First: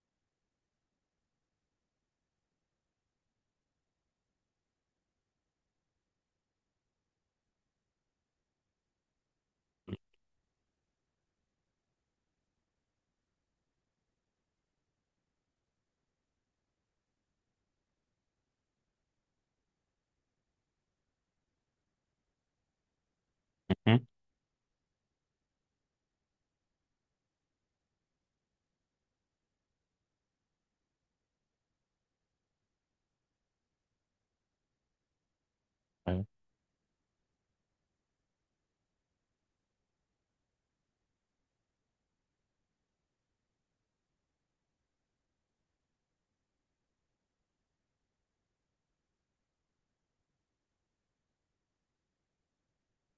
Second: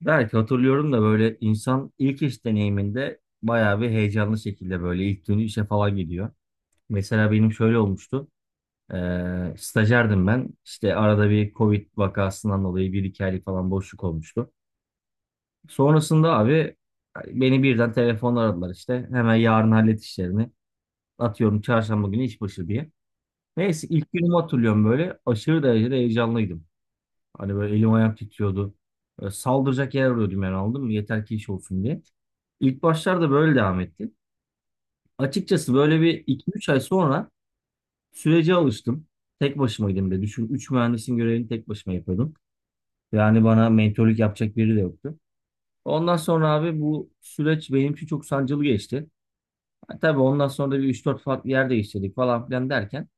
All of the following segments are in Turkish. Belki hatırlıyorum da böyle insan ilk iş deneyiminde bayağı bir heyecanlı şekilde böyle ilk günü işe falan gidiyor. Mesela benim şöyle olmuştu. Stajyerdim ben. İşte arada bir Covid vakasından dolayı bir iki aylık falan boşluk olmuştu. Sonrasında abi hani beni birden telefonla aradılar işte. Hemen yarın hallet işlerini. Atıyorum çarşamba günü iş başı diye. Neyse Hı? ilk günümü hatırlıyorum böyle. Aşırı derecede heyecanlıydım. Hani böyle elim ayağım titriyordu. Böyle saldıracak yer arıyordum yani aldım mı? Yeter ki iş olsun diye. İlk başlarda böyle devam etti. Açıkçası böyle bir Evet. iki üç ay sonra sürece alıştım. Tek başımaydım de. Düşün 3 mühendisin görevini tek başıma yapıyordum. Yani bana mentorluk yapacak biri de yoktu. Ondan sonra abi bu süreç benim için çok sancılı geçti. Ha, tabii ondan sonra da bir üç dört farklı yer değiştirdik falan filan derken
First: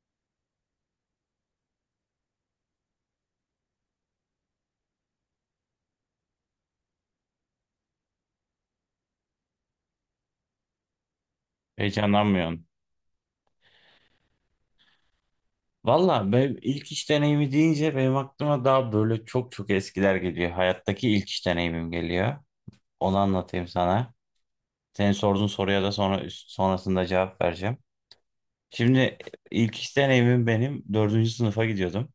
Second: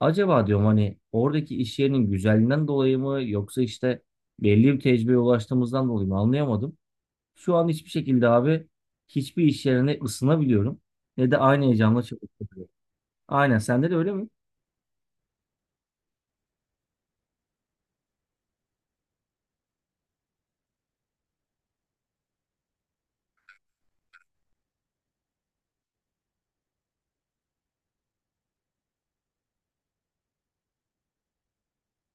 acaba diyorum hani oradaki iş yerinin güzelliğinden dolayı mı yoksa işte belli bir tecrübeye ulaştığımızdan dolayı mı anlayamadım. Şu an hiçbir şekilde abi hiçbir iş yerine ısınabiliyorum. Ne de aynı heyecanla Heyecanlanmıyorsun. çalışabiliyorum. Aynen sende de öyle mi? Valla ben ilk iş deneyimi deyince benim aklıma daha böyle çok çok eskiler geliyor. Hayattaki ilk iş deneyimim geliyor. Onu anlatayım sana. Senin sorduğun soruya da sonra sonrasında cevap vereceğim. Şimdi ilk iş deneyimim benim dördüncü sınıfa gidiyordum.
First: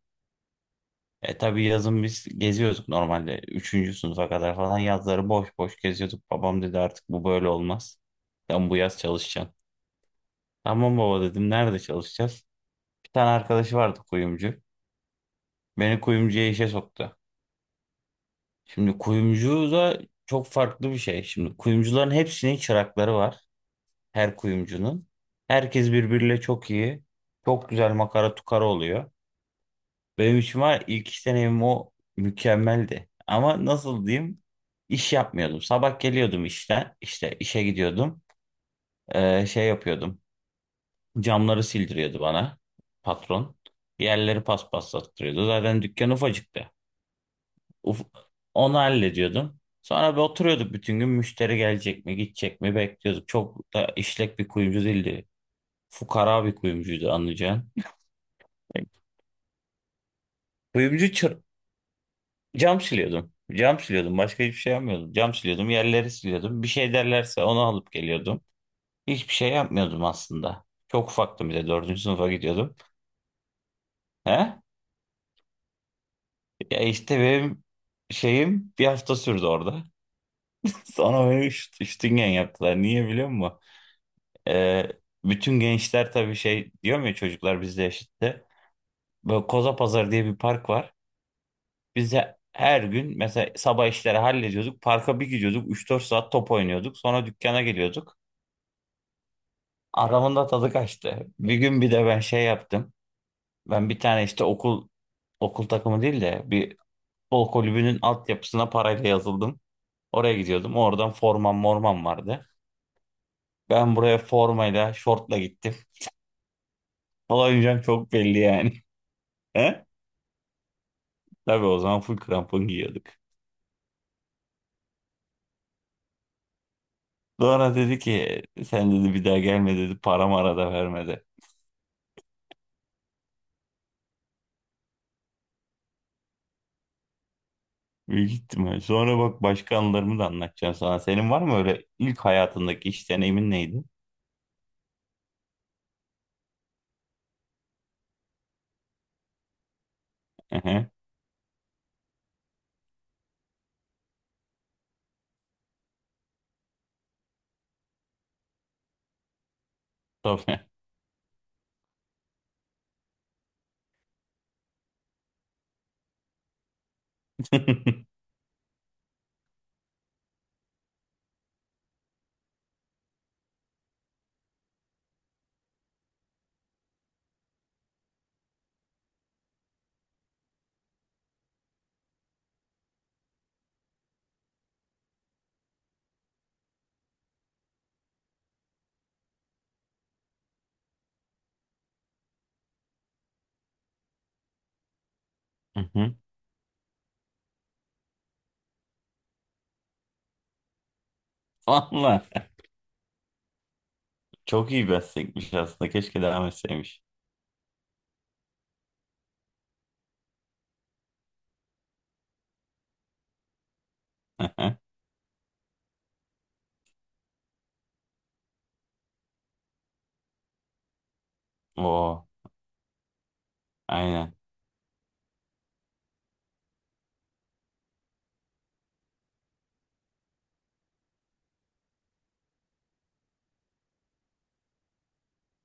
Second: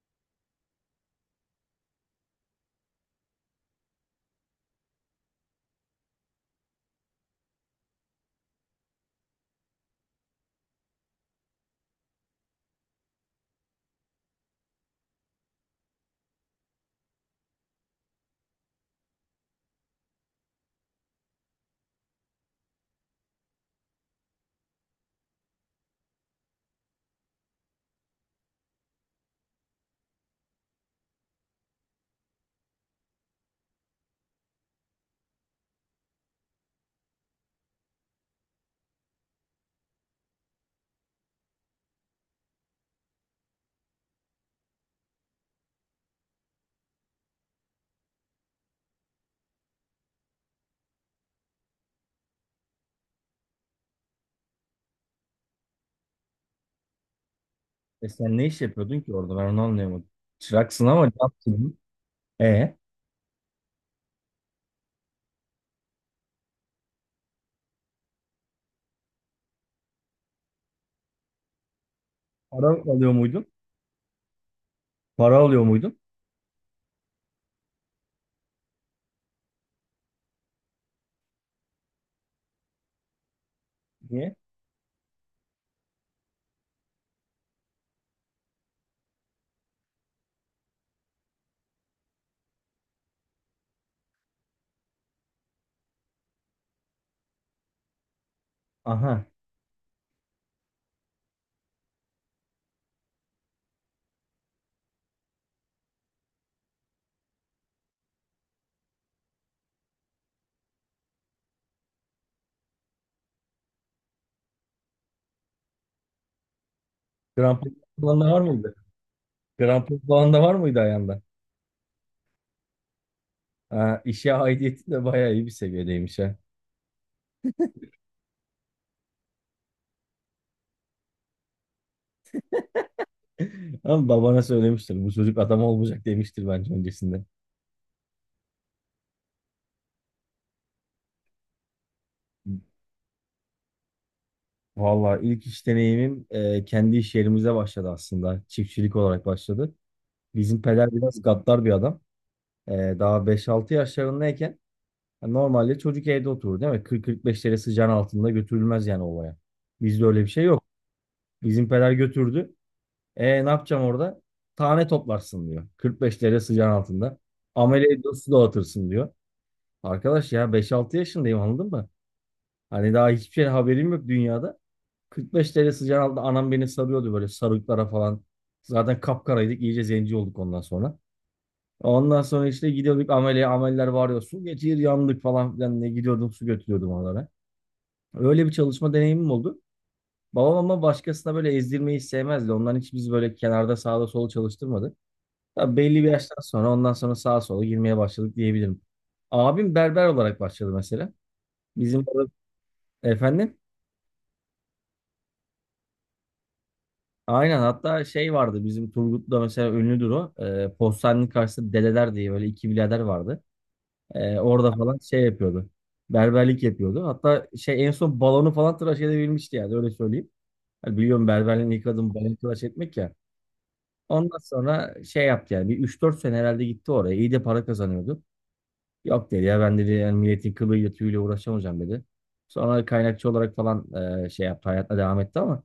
E tabii yazın biz geziyorduk normalde. Üçüncü sınıfa kadar falan yazları boş boş geziyorduk. Babam dedi artık bu böyle olmaz. Sen bu yaz çalışacaksın. Tamam baba dedim, nerede çalışacağız? Bir tane arkadaşı vardı kuyumcu. Beni kuyumcuya işe soktu. Şimdi kuyumcu da çok farklı bir şey. Şimdi kuyumcuların hepsinin çırakları var. Her kuyumcunun. Herkes birbiriyle çok iyi. Çok güzel makara tukara oluyor. Benim için var, ilk iş deneyimim o mükemmeldi. Ama nasıl diyeyim? İş yapmıyordum. Sabah geliyordum işten. İşte işe gidiyordum. Şey yapıyordum. Camları sildiriyordu bana patron. Yerleri paspaslattırıyordu. Zaten dükkan ufacıktı. Uf- Onu hallediyordum. Sonra bir oturuyorduk, bütün gün müşteri gelecek mi gidecek mi bekliyorduk. Çok da işlek bir kuyumcu değildi. Fukara bir kuyumcuydu anlayacağın. E sen ne iş yapıyordun ki orada ben onu anlayamadım. Çıraksın ama ne Kuyumcu çır- yaptın? E Cam siliyordum. Cam siliyordum. Başka hiçbir şey yapmıyordum. Cam siliyordum. Yerleri siliyordum. Bir şey derlerse onu alıp geliyordum. Hiçbir şey yapmıyordum aslında. Çok ufaktım bir de. Dördüncü sınıfa para gidiyordum. alıyor muydun? He? Para alıyor muydun? Ya işte benim şeyim bir hafta sürdü orada. Sonra beni üstüngen yaptılar. Niye biliyor musun? Niye? Ee, Bütün gençler tabii şey diyor mu ya, çocuklar bizle yaşıttı. Böyle Koza diye bir park var. Biz de her gün mesela sabah işleri hallediyorduk. Parka bir gidiyorduk. 3-4 saat top oynuyorduk. Sonra dükkana geliyorduk. Aha. Aramın da tadı kaçtı. Bir gün bir de ben şey yaptım. Ben bir tane işte okul takımı değil de bir futbol kulübünün altyapısına parayla yazıldım. Oraya gidiyordum. Oradan formam mormam vardı. Ben buraya formayla, şortla gittim. Grand Prix Olayınca çok falan da belli var yani. mıydı? Grand Prix falan da var mıydı ayağında? Tabii o zaman full krampon giyiyorduk. Ha, işe aidiyeti de bayağı iyi bir seviyedeymiş ha. Sonra dedi ki sen dedi bir daha gelme dedi, para mara da vermedi. Ama babana söylemiştir. Bu çocuk adam olmayacak demiştir bence öncesinde. Büyük ihtimal. Sonra bak başka anılarımı da anlatacağım sana. Senin var mı öyle ilk hayatındaki iş deneyimin neydi? Valla ilk iş deneyimim kendi iş yerimize başladı aslında. Çiftçilik olarak başladı. Hı Bizim hı. peder biraz gaddar bir adam. E, Daha beş altı yaşlarındayken yani normalde çocuk evde oturur değil mi? Kırk kırk beş derece sıcağın altında götürülmez yani olaya. Bizde öyle bir şey yok. Tabii. Bizim peder götürdü. E ne yapacağım orada? Tane toplarsın diyor. 45 derece sıcağın altında. Amele ediyor su dağıtırsın diyor. Arkadaş ya beş altı yaşındayım anladın mı? Hani daha hiçbir şey haberim yok dünyada. 45 derece sıcağın altında anam beni sarıyordu böyle sarıklara falan. Zaten kapkaraydık iyice zenci olduk ondan sonra. Ondan sonra işte gidiyorduk amele ameller varıyor. Su getir yandık falan filan ne gidiyordum su götürüyordum onlara. Öyle bir çalışma deneyimim oldu. Babam ama başkasına böyle ezdirmeyi sevmezdi. Ondan hiç biz böyle kenarda sağda sola çalıştırmadı. Tabii Hı belli bir hı. yaştan sonra ondan sonra sağa sola girmeye başladık diyebilirim. Abim berber olarak başladı mesela. Bizim Valla orada efendim. çok iyi meslekmiş aslında. Keşke devam etseymiş. Aynen hatta şey vardı bizim Turgut'ta mesela ünlüdür o. Postanenin karşısında dedeler diye böyle iki birader vardı. Hı Orada hı. falan şey yapıyordu. Berberlik yapıyordu. Hatta şey en son balonu falan tıraş edebilmişti yani öyle söyleyeyim. Hani biliyorum berberliğin ilk adımı Oo, balon tıraş etmek ya. aynen. Ondan sonra şey yaptı yani bir üç dört sene herhalde gitti oraya. İyi de para kazanıyordu. Yok dedi ya ben dedi yani milletin kılıyla tüyüyle uğraşamayacağım dedi. Sonra kaynakçı olarak falan şey yaptı hayatına devam etti ama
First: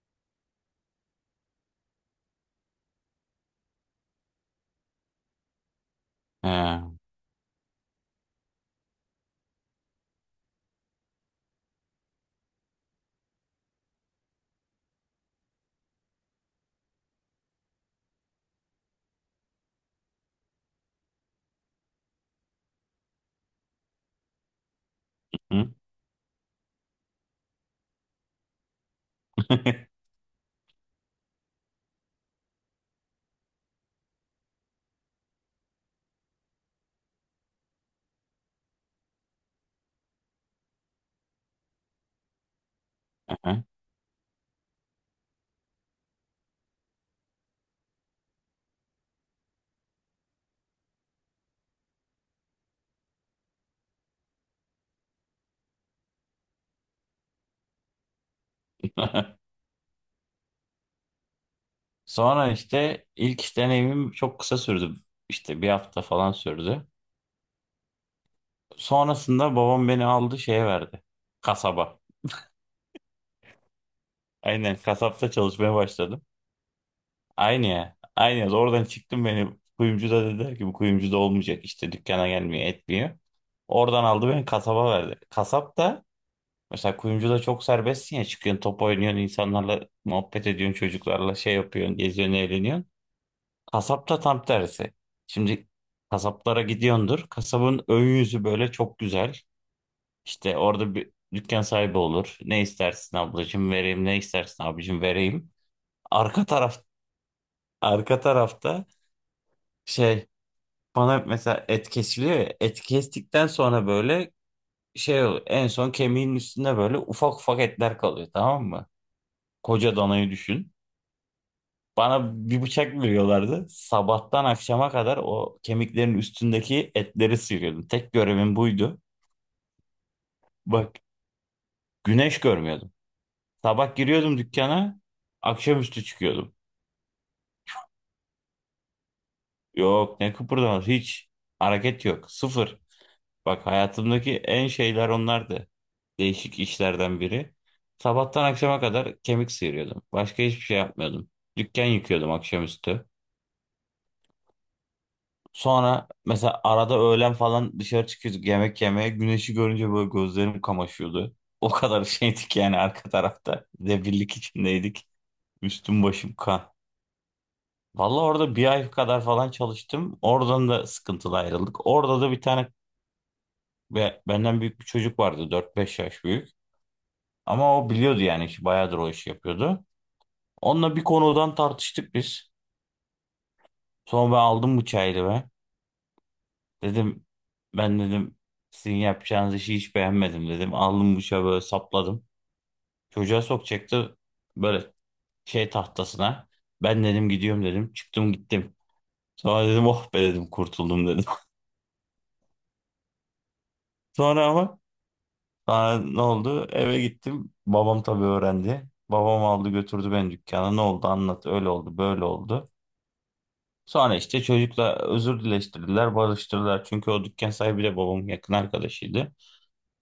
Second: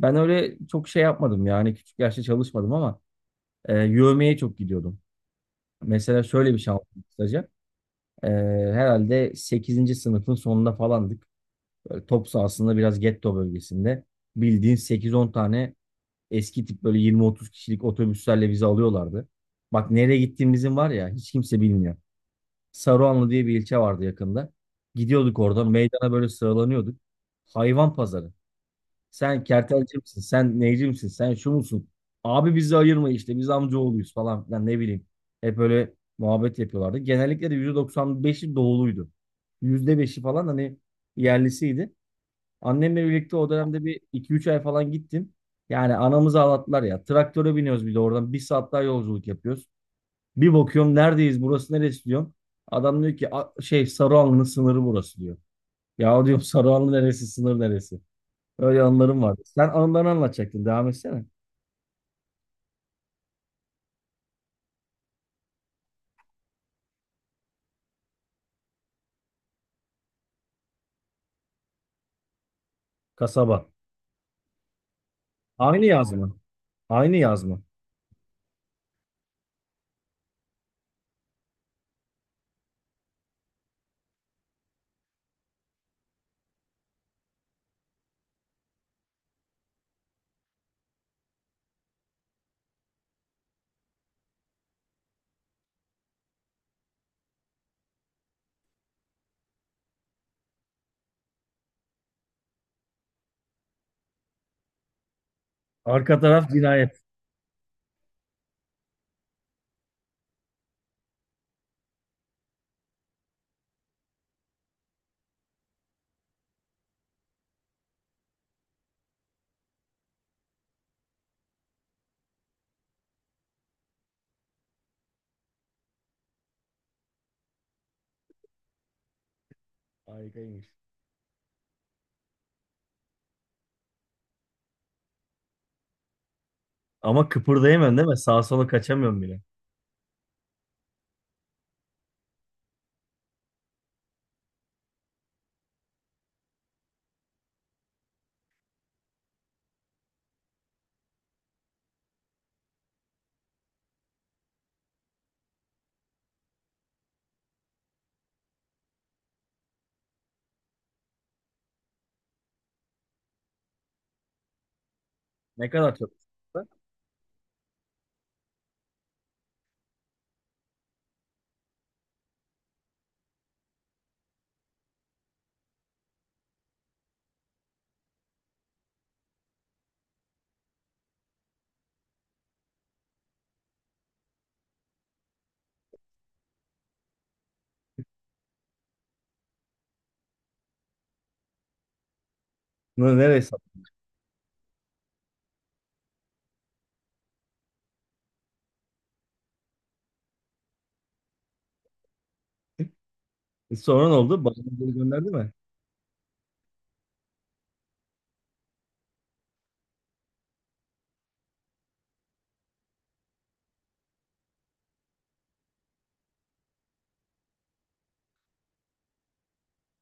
ben öyle çok şey yapmadım yani küçük yaşta çalışmadım ama yövmeye çok gidiyordum. Mesela şöyle bir şey He. anlatayım kısaca. E, Herhalde sekizinci sınıfın sonunda falandık. Böyle top sahasında biraz getto bölgesinde. Bildiğin sekiz on tane eski tip böyle yirmi otuz kişilik otobüslerle bizi alıyorlardı. Bak nereye gittiğimizin var ya hiç kimse bilmiyor. Saruhanlı diye bir ilçe vardı yakında. Gidiyorduk oradan Hı. meydana böyle sıralanıyorduk. Hayvan pazarı. Sen kertelci misin? Sen neyci misin? Sen şu musun? Abi bizi ayırma işte. Biz amcaoğluyuz falan filan ne bileyim. Hep öyle muhabbet yapıyorlardı. Genellikle de %95'i doğuluydu. %5'i falan hani yerlisiydi. Annemle Hı birlikte o hı. dönemde bir iki üç ay falan gittim. Yani anamızı ağlattılar ya. Traktöre biniyoruz bir de oradan. Bir saat daha yolculuk yapıyoruz. Bir bakıyorum neredeyiz? Burası neresi diyorum. Adam diyor ki "A- şey Sarıhanlı'nın sınırı burası diyor." Ya diyorum Sarıhanlı neresi sınır neresi? Öyle anılarım vardı. Sen anılarını anlatacaktın. Devam etsene. Sonra işte ilk iş deneyimim çok kısa sürdü. İşte bir hafta falan sürdü. Sonrasında babam beni aldı şeye verdi. Kasaba. Kasaba. Aynen kasapta çalışmaya Aynı başladım. yazma. Aynı yazma. Aynı ya. Aynı ya. Oradan çıktım, beni kuyumcu da dediler ki bu kuyumcu da olmayacak, işte dükkana gelmiyor etmiyor. Oradan aldı beni kasaba verdi. Kasap da mesela kuyumcuda çok serbestsin ya, çıkıyorsun top oynuyorsun, insanlarla muhabbet ediyorsun, çocuklarla şey yapıyorsun, geziyorsun eğleniyorsun. Kasapta tam tersi. Şimdi kasaplara gidiyordur. Kasabın ön yüzü böyle çok güzel. İşte orada bir dükkan sahibi olur. Ne istersin ablacığım vereyim, ne istersin abicim vereyim. Arka Arka taraf taraf cinayet. Arka tarafta şey, bana mesela et kesiliyor ya. Et kestikten sonra böyle şey oluyor. En son kemiğin üstünde böyle ufak ufak etler kalıyor, tamam mı? Koca danayı düşün. Bana bir bıçak veriyorlardı. Sabahtan akşama kadar o kemiklerin üstündeki etleri sıyırıyordum. Tek görevim buydu. Harikaymış. Bak, güneş görmüyordum. Sabah giriyordum dükkana, akşamüstü çıkıyordum. Ama kıpırdayamıyorsun değil mi? Sağa sola kaçamıyorum bile. Yok, ne kıpırdamaz hiç. Hareket yok. Sıfır. Bak hayatımdaki en şeyler onlardı. Değişik işlerden biri. Sabahtan akşama kadar kemik sıyırıyordum. Başka hiçbir şey yapmıyordum. Dükkan yıkıyordum akşamüstü. Sonra mesela arada öğlen falan dışarı çıkıyorduk yemek yemeye. Güneşi görünce böyle gözlerim kamaşıyordu. O kadar şeydik yani arka tarafta. Debillik içindeydik. Ne kadar Üstüm çok. başım kan. Vallahi orada bir ay kadar falan çalıştım. Oradan da sıkıntılı ayrıldık. Orada da bir tane ve benden büyük bir çocuk vardı, 4-5 yaş büyük. Ama o biliyordu yani işi, bayağıdır o işi yapıyordu. Onunla bir konudan tartıştık biz. Sonra ben aldım bıçağı elime. Dedim ben dedim sizin yapacağınız işi hiç beğenmedim dedim. Aldım bıçağı böyle sapladım. Bunu nereye Çocuğa sattın? sokacaktı böyle şey tahtasına. Ben dedim gidiyorum dedim. Çıktım gittim. Sonra dedim oh be dedim kurtuldum dedim. Sonra ne oldu? Sonra Bana ama geri gönderdi mi? Sonra ne oldu? Eve gittim. Babam tabii öğrendi. Babam aldı götürdü beni dükkana. Ne oldu anlat. Öyle oldu böyle oldu. Sonra işte çocukla özür dileştirdiler, barıştırdılar. Çünkü o dükkan sahibi de babamın yakın arkadaşıydı.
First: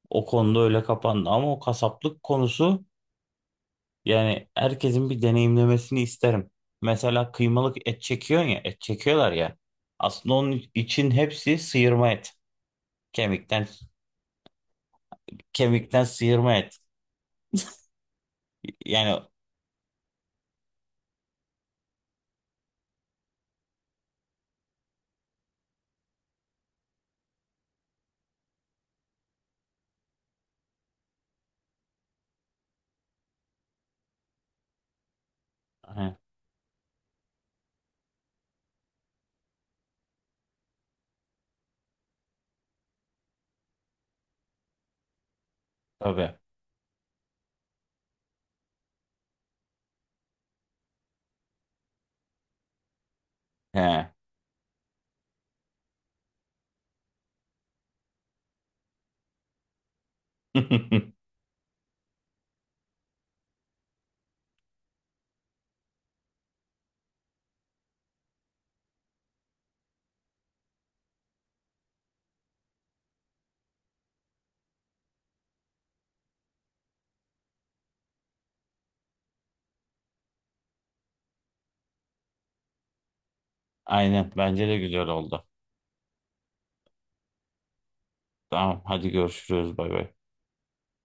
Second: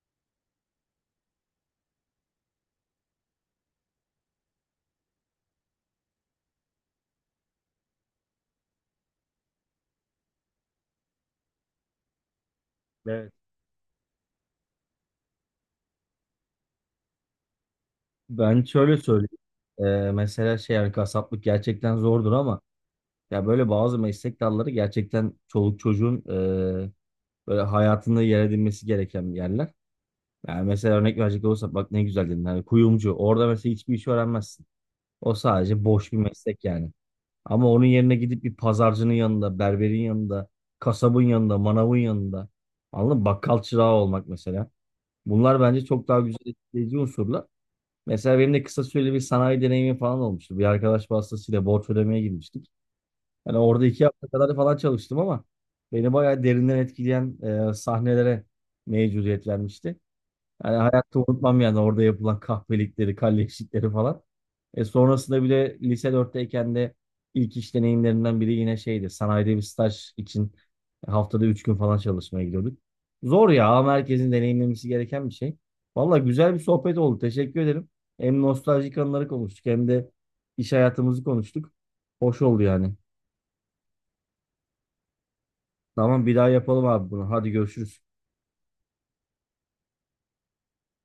O konuda öyle kapandı ama o kasaplık konusu yani herkesin bir deneyimlemesini isterim. Mesela kıymalık et çekiyorsun ya, et çekiyorlar ya. Aslında onun için hepsi sıyırma et. Evet. Kemikten kemikten sıyırma et. Ben şöyle Yani söyleyeyim. Mesela şey yani kasaplık gerçekten zordur ama ya böyle bazı meslek dalları gerçekten çoluk çocuğun böyle hayatında yer edinmesi gereken yerler. Yani mesela örnek verecek olursak bak ne güzel dedin. Hani kuyumcu. Orada mesela hiçbir iş öğrenmezsin. O sadece he, boş bir meslek yani. Ama onun yerine gidip bir pazarcının yanında, berberin yanında, kasabın yanında, manavın yanında. Anladın mı? Bakkal çırağı olmak mesela. Bunlar bence çok daha tabii. güzel etkileyici unsurlar. Mesela benim de kısa süreli bir sanayi deneyimi falan olmuştu. Bir arkadaş vasıtasıyla borç ödemeye girmiştik. Yani orada He. 2 hafta kadar falan çalıştım ama beni bayağı derinden etkileyen sahnelere mevcudiyet vermişti. Yani hayatta unutmam yani orada yapılan kahpelikleri, kalleşlikleri falan. E sonrasında bile lise 4'teyken de ilk iş deneyimlerimden biri yine şeydi. Sanayide bir staj için haftada 3 gün falan çalışmaya gidiyorduk. Zor ya ama herkesin deneyimlemesi gereken bir şey. Valla güzel bir sohbet oldu. Teşekkür ederim. Hem nostaljik anıları konuştuk hem de iş hayatımızı konuştuk. Hoş oldu yani. Aynen bence de güzel oldu. Tamam bir daha yapalım abi bunu. Hadi görüşürüz. Tamam hadi görüşürüz, bay bay.